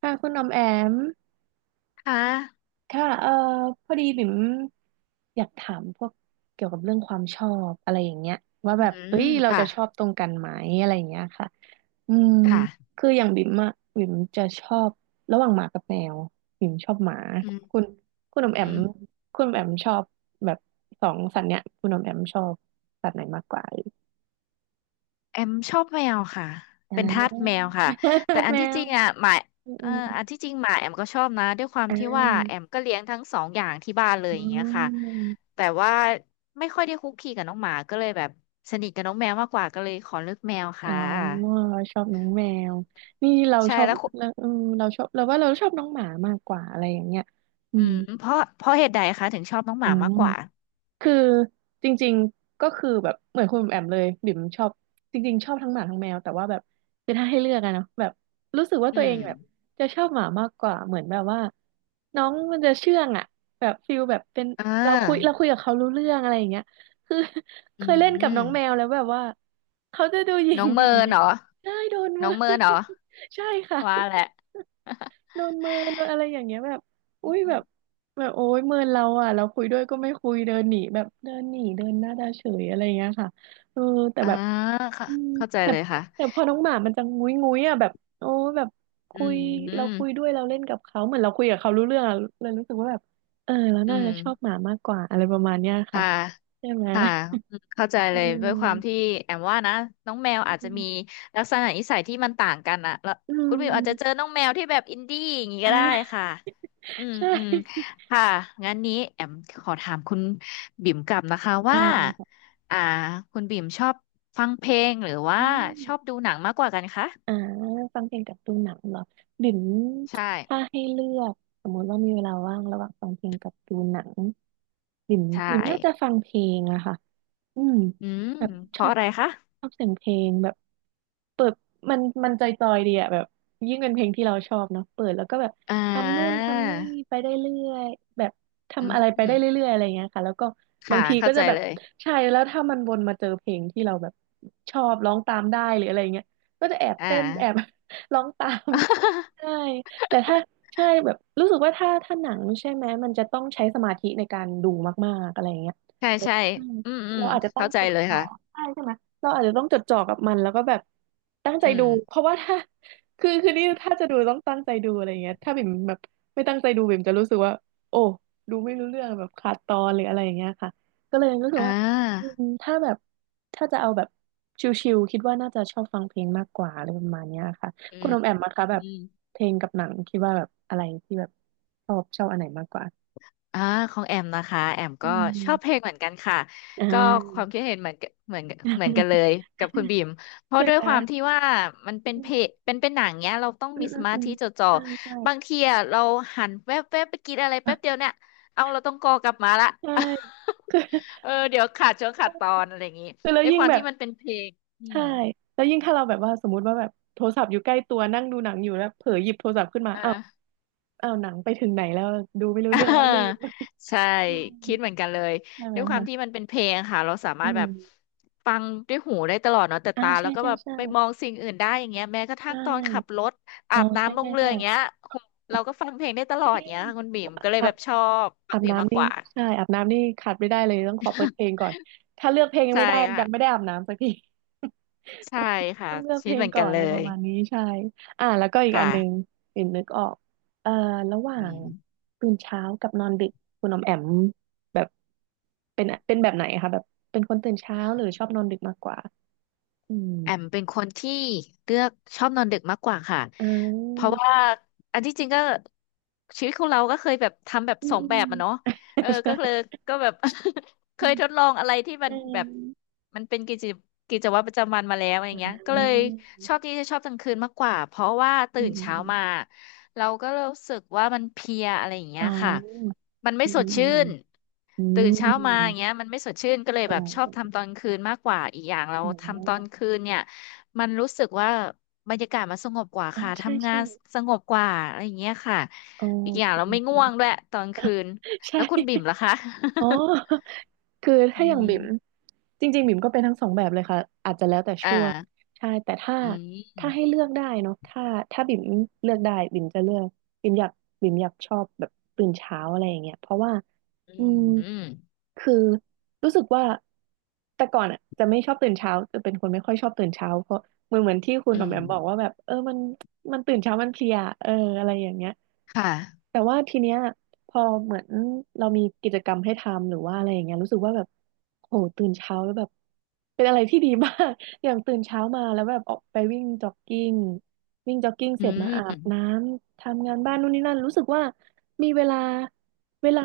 ค่ะคุณออมแอม ค่ะค่ะพอดีบิ่มอยากถามพวกเกี่ยวกับเรื่องความชอบอะไรอย่างเงี้ยว่าอืแบบมเอ้ยเราค่ะจะชอบตรงกันไหมอะไรอย่างเงี้ยค่ะอืมค่ะคืออย่างบิ่มอะบิ่มจะชอบระหว่างหมากับแมวบิ่มชอบหมาอืมคุณคุณออมอืแอมมคุณออมแอมชอบแบบสองสัตว์เนี้ยคุณออมแอมชอบสัตว์ไหนมากกว่าเอ่ยแอมชอบแมวค่ะอ่า เป็นทาสแมวค่ะแต่ อันแมที่จวริงอ่ะหมาอืมอเอ่อมอันที่จริงหมาแอมก็ชอบนะด้วยความอ่ที่ว่าแอมาก็เลี้ยงทั้งสองอย่างที่บ้านเลยอ๋อย่างเงี้ยค่ะอ แต่ว่าไม่ค่อยได้คุกคีกับน้องหมาก็เลยแบบสนิทกับน้องแมวมากกว่าก็เลยขอเลือกแมวอ๋อค่ะเราชอบน้องแมวนี่เราใช่ชอบแล้วคุเราเออเราชอบเราว่าเราชอบน้องหมามากกว่าอะไรอย่างเงี้ยอือืมมเพราะเหตุใดคะถึงชอบน้องหอืมามากม กว่าคือจริงๆก็คือแบบเหมือนคุณแอมเลยบิ่มชอบจริงๆชอบทั้งหมาทั้งแมวแต่ว่าแบบคือถ้าให้เลือกอะเนาะแบบรู้สึกว่าอืตัวเอมงแบบจะชอบหมามากกว่าเหมือนแบบว่าน้องมันจะเชื่องอะแบบฟิลแบบเป็นอ่เราคุยเราาคุยกับเขารู้เรื่องอะไรอย่างเงี้ยคือ อืเคยเล่นมกับน้องแมวแล้วแบบว่าเขาจะดูหยิ่น้งองๆอเมิย่างนเงี้เหยรอได้โดนน้มืออ งเมินเหรอ ใช่ค่ะ ว่าแหละ โดนเมินโดนอะไรอย่างเงี้ยแบบอุ้ยแบบแบบโอ้ยเมินเราอ่ะเราคุยด้วยก็ไม่คุยเดินหนีแบบเดินหนีเดินหน้าตาเฉยอะไรอย่างเงี้ยค่ะเออแต่อ่าแบบค่ะอืมเข้าใจแต่เลยค่ะพอน้องหมามันจะงุ้ยงุ้ยอ่ะแบบโอ้แบบอืคุยมอืเรามคุยด้วยเราเล่นกับเขาเหมือนเราคุยกับเขารู้เรื่องอะเลยรู้สึกว่าแบบเออเราอืน่ามจะชอบหมามากกว่าอะไรประมาณเนี้ยค่ะค่ะใช่ไหมค่ะเข้าใจเเลยด้วยความออที่แอมว่านะน้องแมวอือาจจะมีมลักษณะนิสัยที่มันต่างกันอะแล้วอืคุณวิวอาจจะเจอมน้องแมวที่แบบอินดี้อย่างนี้ก็ได้อ่ะค่ะอืมใช่อืมค่ะงั้นนี้แอมขอถามคุณบิ่มกลับนะคะว่าได้อ่าคุณบิ่มชอบฟังเพลงหรือว่าอ่ชอบดูา หนังมากกว่ากันคะอ่าฟังเพลงกับดูหนังเหรอบิ่มใช่ถ้าให้เลือกสมมติว่ามีเวลาว่างระหว่างฟังเพลงกับดูหนังบิ่มใช่ บิ่มน่าจะฟังเพลงอะค่ะ อืมอืมแบบเพชอราะบอะไรคะชอบเสียงเพลงแบบเปิดมันจอยๆดีอะแบบยิ่งเป็นเพลงที่เราชอบเนาะเปิดแล้วก็แบบอ่ทำนู่นาทำนี่ไปได้เรื่อยแบบอืทำอะไรไปมได้เรื่อยๆอะไรเงี้ยค่ะแล้วก็บาค่ะงทีเข้าก็ใจจะแบบเลยใช่แล้วถ้ามันวนมาเจอเพลงที่เราแบบชอบร้องตามได้หรืออะไรเงี้ยก็จะแอบอ่า เต้นแอบ ร้องตาม ใช่ แต่ถ้าใช่แบบรู้สึกว่าถ้าหนังใช่ไหมมันจะต้องใช้สมาธิในการดูมากๆอะไรเงี้ย ใช่ใช่อืมอืมเราอาจจะต้องเข้าใจจดเลยจ่อค่ะใช่ใช่ไหมเราอาจจะต้องจดจ่อกับมันแล้วก็แบบตั้งใจอืดูมเพราะว่าถ้า คือนี่ถ้าจะดูต้องตั้งใจดูอะไรอย่างเงี้ยถ้าบิ่มแบบไม่ตั้งใจดูบิ่มจะรู้สึกว่าโอ้ดูไม่รู้เรื่องแบบขาดตอนหรืออะไรอย่างเงี้ยค่ะก็เลยรู้สึกอ่าว่าอืมถ้าแบบถ้าจะเอาแบบชิลๆคิดว่าน่าจะชอบฟังเพลงมากกว่าอะไรประมาณเนี้ยค่ะอืคุณอมแอมมาคะแบบม เพลงกับหนังคิดว่าแบบอะไรที่แบบชอบอันไหนมากกว่าอ่าของแอมนะคะแอมอืก็ชอบเพลม งเหมือนกันค่ะ อ่า ก็ความคิดเห็นเหมือนกันเหมือนเหมือนกันเลยกับคุณ บีมเพราะใช่ด้วยไหม ความที่ว่ามันเป็นเพลงเป็นหนังเนี้ยเราต้องอืมีมสอืมมาอืมธิจดจ่อใช่ใช่ บางทีอะเราหันแวบไปกินอะไรแป๊บเดียวเนี่ยเอาเราต้องกอกลับมาละ ใช่ คือเออเดี๋ยวขาดช่วงขาดคตอนอะไรอย่างงี้แล้วด้วยคยิ่งวามแบที่บมันเป็นเพลงอืใช่มแล้วยิ่งถ้าเราแบบว่าสมมติว่าแบบโทรศัพท์อยู่ใกล้ตัวนั่งดูหนังอยู่แล้วเผลอหยิบโทรศัพท์ขึ้นมาอ่า อ้าวหนังไปถึงไหนแล้วดูไม่ รู้อ่าเรื่องแล้วลืม ใช่คิดเหมือนกันเลย ใช่ใช่ไหมด้วยความคะที่มันเป็นเพลงค่ะเราสามาอืรถแบมบฟังด้วยหูได้ตลอดเนาะแต่อ่าตาแล้ใช่วก็ใช่แบบใช่ไปมองสิ่งอื่นได้อย่างเงี้ยแม้กระใชทั่งตอนขับ่รถอาอ๋อบใช่น้ำลใช่งเรืออย่างเงี้ใช่ยหูเราก็ฟังเพลงได้ตลจอดริงเงี้ยค่ะคุณบิ่มก็เลยตัแบบ บชอบฟังอาบเพลงมากน้ำกนี่ว่า ใช่อาบน้ำนี่ขาดไม่ได้เลยต้องขอเปิดเพลง ก่อนถ้าเลือกเพลงยังใช่ไม่ได้ยังไม่ค่ะได้อาบน้ำสักที ใช่ ค่ะต้องเลือกเพคิดลเหงมือนก่อกันนเลอะไรปยระมาณนี้ใช่อ่าแล้วก็อีกอัค่ะนหนึงปิ่นนึกออกเอ่อระหว่าอืงม ตื่นเช้ากับนอนดึกคุณออมแอมแบบเป็นแบบไหนคะแบบเป็นคนตื่นเช้าหรือชอบนอนดึกมากกว่าอืมแอมเป็นคนที่เลือกชอบนอนดึกมากกว่าค่ะอ่เพราะาว่าอันที่จริงก็ชีวิตของเราก็เคยแบบทำแบบอืสมองอืแบมบอะเนาะเออใช่ก็เลยก็แบบ เคอยทดลองอะไรที่มัืนแบบมมันเป็นกิจวัตรประจำวันมาแล้วอย่างเงี้ยก็เลยชอบที่จะชอบกลางคืนมากกว่าเพราะว่าอืตื่นเช้ามามเราก็รู้สึกว่ามันเพลียอะไรอย่างเงี้อ่ยค่ะามันไม่อืสมดอืชื่มน อืมอ๋อตื่นอืมอืมอืเช้ามมาอือย่างเงี้ยม มันไม่สดชื่นก็เลยอ๋แบอบชอบทำตอนคืนมากกว่าอีกอย่างเราอ๋ทำตอนอคืนเนี่ยมันรู้สึกว่าบรรยากาศมันสงบกว่าอ๋อค่ะใช่ทำงาใช่นสงบกว่าอะไรอย่างเงี้ยค่ะอ๋ออีกอย่างจเราริงไม่จง่ริวง งด้วยตอนคืน แล้ใช่วคุณบิ่มล่ะคะ อ๋อคือ อืถ้าอย่างบิ่มมจริงๆบิ่มก็เป็นทั้งสองแบบเลยค่ะอาจจะแล้วแต่อ่าช่วงใช่แต่ถ้าอืให้มเลือกได้เนาะถ้าถ้าบิ่มเลือกได้บิ่มจะเลือกบิ่มอยากบิ่มอยากชอบแบบตื่นเช้าอะไรอย่างเงี้ยเพราะว่าอือืมมอืมคือรู้สึกว่าแต่ก่อนอ่ะจะไม่ชอบตื่นเช้าจะเป็นคนไม่ค่อยชอบตื่นเช้าเพราะเหมือนที่คุณอืออมมแอมบอกว่าแบบเออมันตื่นเช้ามันเพลียเอออะไรอย่างเงี้ย ค่ะแต่ว่าทีเนี้ยพอเหมือนเรามีกิจกรรมให้ทำหรือว่าอะไรอย่างเงี้ยรู้สึกว่าแบบโหตื่นเช้าแล้วแบบเป็นอะไรที่ดีมาก อย่างตื่นเช้ามาแล้วแบบออกไปวิ่งจ็อกกิ้งอืเสร็จมาอาบน้มำทำงานบ้านนู่นนี่นั่นรู้สึกว่ามีเวลา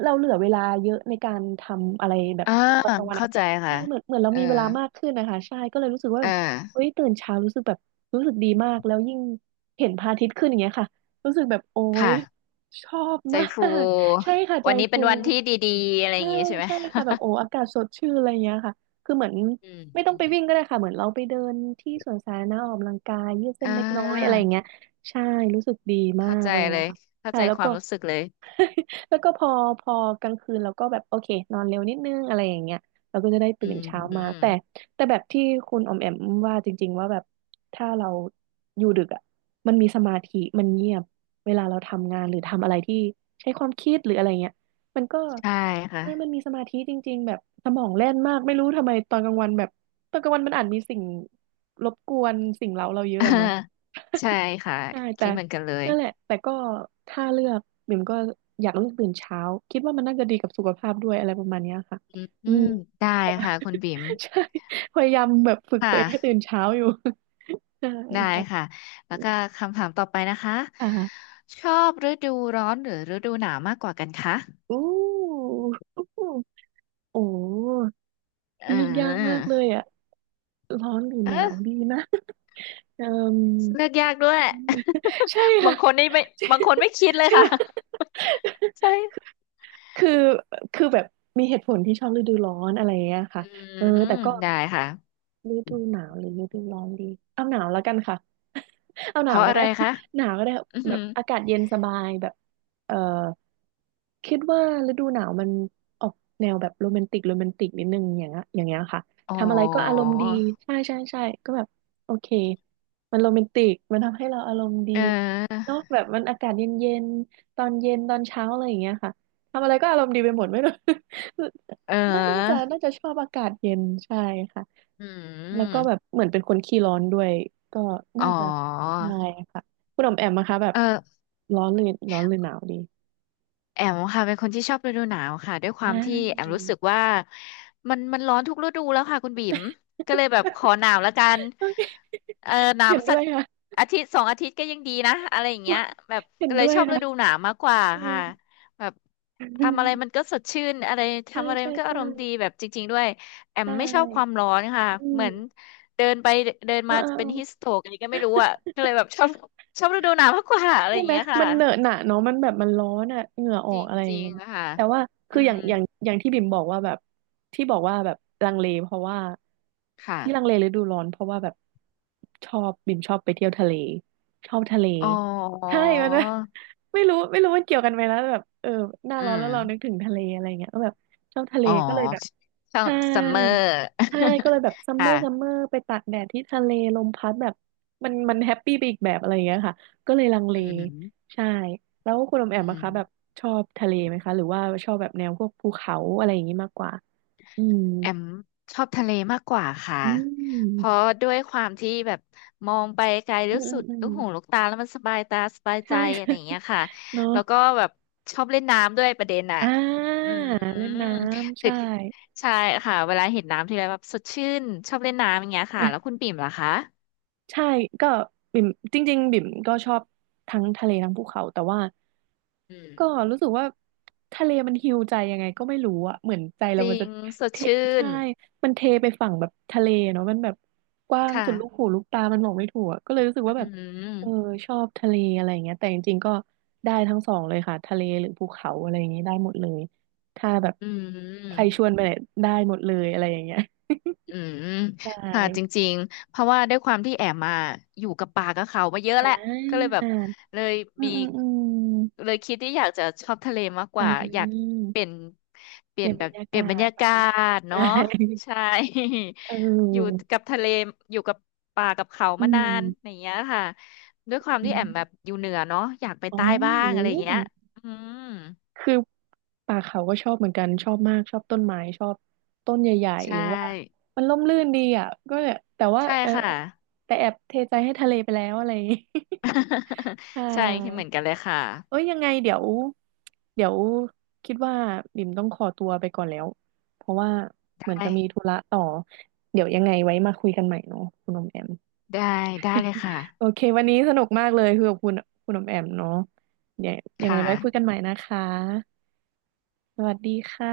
เราเหลือเวลาเยอะในการทำอะไรแบบอ่าตอนกลางวันเข้าอะใจใช่ค่ะเหมือนเหมือนเราเออมีเวลามากขึ้นนะคะใช่ก็เลยรู้สึกว่าเอแบบเฮ้อยตื่นเช้ารู้สึกแบบรู้สึกดีมากแล้วยิ่งเห็นพระอาทิตย์ขึ้นอย่างเงี้ยค่ะ รู้สึกแบบโอ๊ยค่ะชอบใจมาฟูก ใช่ค่ะใจวันนี้เป็ฟู นวันที่ดีๆอะไรอใช่ย่างงี้ใช่ไหม ใช่ค่ะแบบโอ้อากาศสดชื่นอะไรเงี้ยค่ะคือเหมือน อืม ไม่ต้องไปวิ่งก็ได้ค่ะเหมือนเราไปเดินที่สวนสาธารณะออกกำลังกายยืดเส้นอ่าเล็กน้อยอะไรอย่างเงี้ยใช่รู้สึกดีมาเข้ากใจอะไรเลเงี้ยยค่ะเข้าใช่ใจแล้วควาก็ มรู้สึกเลย แล้วก็พอกลางคืนเราก็แบบโอเคนอนเร็วนิดนึงอะไรอย่างเงี้ยเราก็จะได้อืตื่นมเช้าอืมามแต่แบบที่คุณออมแอมว่าจริงๆว่าแบบถ้าเราอยู่ดึกอ่ะมันมีสมาธิมันเงียบเวลาเราทำงานหรือทำอะไรที่ใช้ความคิดหรืออะไรเงี้ย มันก็ใช่ค่ะ ใช่มันมีสมาธิจริงๆแบบสมองแล่นมากไม่รู้ทำไมตอนกลางวันแบบตอนกลางวันมันอาจมีสิ่งรบกวนสิ่งเร้าเราเย อะอ่าอะเนาะใช่ค่ะใช่แต่คิดเหมือนกันเลยนั่นแหละแต่ก็ถ้าเลือกบิ่มก็อยากเลือกตื่นเช้าคิดว่ามันน่าจะดีกับสุขภาพด้วยอะไรประมาณเนี้ยค่ะอืมอือืมม ได้ค่ะคุณบิ๋ม ใช่พยายามแบบฝึกค่ะตัวเองให้ตื่นเช้าอยู่ ใช่ได้ค่ะค่ะแล้วก็คำถามต่อไปนะคะอ่าชอบฤดูร้อนหรือฤดูหนาวมากกว่ากันคะอู้โอ้เเลือกยากมากออเลยอะร้อนหรือเอหนาอวดีนะ เอ่ม เลือกยากด้วย ใช่ บาค่ะงคนนี่ไม่ใช่บางคนไม่คิดเลยใช่ค่ะ ไหม ใช่คือคือแบบมีเหตุผลที่ชอบฤดูร้อนอะไรอย่างเงี้ยค่ะอืเออมแต่ก็ได้ค่ะฤดูหนาวหรือฤดูร้อนดีเอาหนาวแล้วกันค่ะ เอาหเพนาวราะก็อะได้ ไรคะ หนาวก็ได้อืแบม บอากาศเย็นสบายแบบเออ คิดว่าฤดูหนาวมันออกแนวแบบโรแมนติกนิดนึงอย่างเงี้ยอย่างเงี้ยค่ะอ๋อทำอะไรก็อารมณ์ดีใช่ใช่ใช่ก็แบบโอเคมันโรแมนติกมันทำให้เราอารมณ์ดีเออเนาะแบบมันอากาศเย็นเย็นตอนเย็นตอนเช้าอะไรอย่างเงี้ยค่ะทำอะไรก็อารมณ์ดีไปหมดไม่รู้ เ น่าน่าจะออน่าจะชอบอากาศเย็นใช่ค่ะอืแล้วก็แบบมเหมือนเป็นคนขี้ร้อนด้วยก็อ๋อน่าจะใช่ค่ะคุณออมแอมนะคะแบบเออ ร้อนหรือร้อนหรือหนาวดีแอมค่ะเป็นคนที่ชอบฤดูหนาวค่ะด้วยคอวามที่แอม่รู้สึกว่ามันมันร้อนทุกฤดูแล้วค่ะคุณบิ๋มก็เลยแบบขอา หนาวแล้วกันโอเค เออห นาวเห็นสัด้วกยค่ะอาทิตย์สองอาทิตย์ก็ยังดีนะอะไรอย่างเงี้ยแบบเห็นก็เลด้ยวยชอบฤค่ะดูหนาวมากกว่าอืค่ะมแบบทำอะไรมันก็สดชื่นอะไรใช่ทำอะไรใช่มันก็อาใช่รมณ์ดีแบบจริงๆด้วยแอใชมไม่ชอบความ่ ร้อนค่ะอืเหมืมอนเดินไปเดินอ่มาเป็นฮิสา โตรกอะไรก็ไม่รู้อ่ะก็เลยแบบชอบชอบฤดูหนาวมากกว่าอะไรใช่อย่างไหมเงี้ยค่ะ มันเหนอะหนะเนาะมันแบบมันร้อนอะเหงื่ออจอกอะไรอย่าริงงเงี้ยๆค่ะแต่ว่าคืออือย่างมอย่างอย่างที่บิ่มบอกว่าแบบที่บอกว่าแบบลังเลเพราะว่าค่ะ ที่ลังเลฤดูร้อนเพราะว่าแบบชอบบิ่มชอบไปเที่ยวทะเลชอบทะเลอ๋อใช่มันนะ ไม่รู้มันเกี่ยวกันไหมนะแต่แบบเออหน้าร้อือนมแล้วเรานึกถึงทะเลอะไรเงี้ยก็แบบชอบทะเลอ๋อก็เลยแบบ ใช่ ซัมเมอร์ ใช่ ก็เลยแบบ ซัมคเมอร์ซัมเมอ่ะร์ไปตากแดดที่ทะเลลมพัดแบบมันมันแฮปปี้ไปอีกแบบอะไรอย่างเงี้ยค่ะ ก็เลยลังเลอืมใช่ แล้วคุณอมแออืมนะม คะแบบชอบทะเลไหมคะหรือว่าชอบแบบแนวพวกภูเขาอะไรอย่างงี้มากกว่าอืมแอมชอบทะเลมากกว่าค่ะอืเพมราะด้วยความที่แบบมองไปไกลอืแล้วมอืสุมดอืมลูกหูลูกตาแล้วมันสบายตาสบายใชใจอะไรอย่างเงี้ย่ ค่ะ เนอะแล้วก็แบบชอบเล่นน้ำด้วยประเด็นอ่ะอ่าอืเล่นน้ม ำ ถึใช่ งใช่ค่ะเวลาเห็นน้ำทีไรแบบสดชื่นชอบเล่นน้ำอย่างเงี้ยค่ะ แล้วคุณปิ่มล่ะคะใช่ก็บิ่มจริงๆบิ่มก็ชอบทั้งทะเลทั้งภูเขาแต่ว่าอืมก็รู้สึกว่าทะเลมันฮีลใจยังไงก็ไม่รู้อะเหมือนใจจเราริมันจะงสดเทชื่นใช่มันเทไปฝั่งแบบทะเลเนาะมันแบบกว้างสุดลูกค่ะหูลูกตามันบอกไม่ถูกอะก็เลยรู้สึกอืว่าแบบเออมชอบทะเลอะไรอย่างเงี้ยแต่จริงๆก็ได้ทั้งสองเลยค่ะทะเลหรือภูเขาอะไรอย่างเงี้ยได้หมดเลยถ้าแบบอืใครชวนม ไปไหนได้หมดเลยอะไรอย่างเงี้ย อืมค่ะจ ใช่ริงๆเพราะว่าด้วยความที่แอมมาอยู่กับป่ากับเขามาเยอะแหอ่า ละก็เลยแบบเลยอืมมีอืมอืมเลยคิดที่อยากจะชอบทะเลมากกอ่ว่าอยากาเปลี่ยนเปเปลี่ยลี่นยนบแบรบรยาเปลี่กายนบรรศยาเนาะกาศเนาะได้ ใช่ อยู่เออกับทะเลอยู่กับป่ากับเขาอืมานานอมย่างเงี้ยค่ะด้วยความอที่แอมแบบมอยู่เหนือเนาะอยากไปอ๋อใต้บ้างโหอะไรอย่างเงี้ยอืมคือป่าเขาก็ชอบเหมือนกันชอบมากชอบต้นไม้ชอบต้นใหญ่ๆใช่หรือว่ามันร่มรื่นดีอ่ะก็เนี่ยแต่ว่าใช่เออค่ะ แต่แอบเทใจให้ทะเลไปแล้วอะไรอย่างงี้ ใช่ ใช่คิดเหมือนกันเลยค่ะเอ้ยยังไงเดี๋ยวคิดว่าบิ่มต้องขอตัวไปก่อนแล้วเพราะว่าเหมือนได้ จะมีธุระต่อเดี๋ยวยังไงไว้มาคุยกันใหม่เนาะคุณอมแอมได้ได้เลยค่ะโอเควันนี้สนุกมากเลยคือกับคุณอมแอมเนาะเดี๋ยวคยังไงไว้คุยกั่ะนใหม่นะคะสวัสดีค่ะ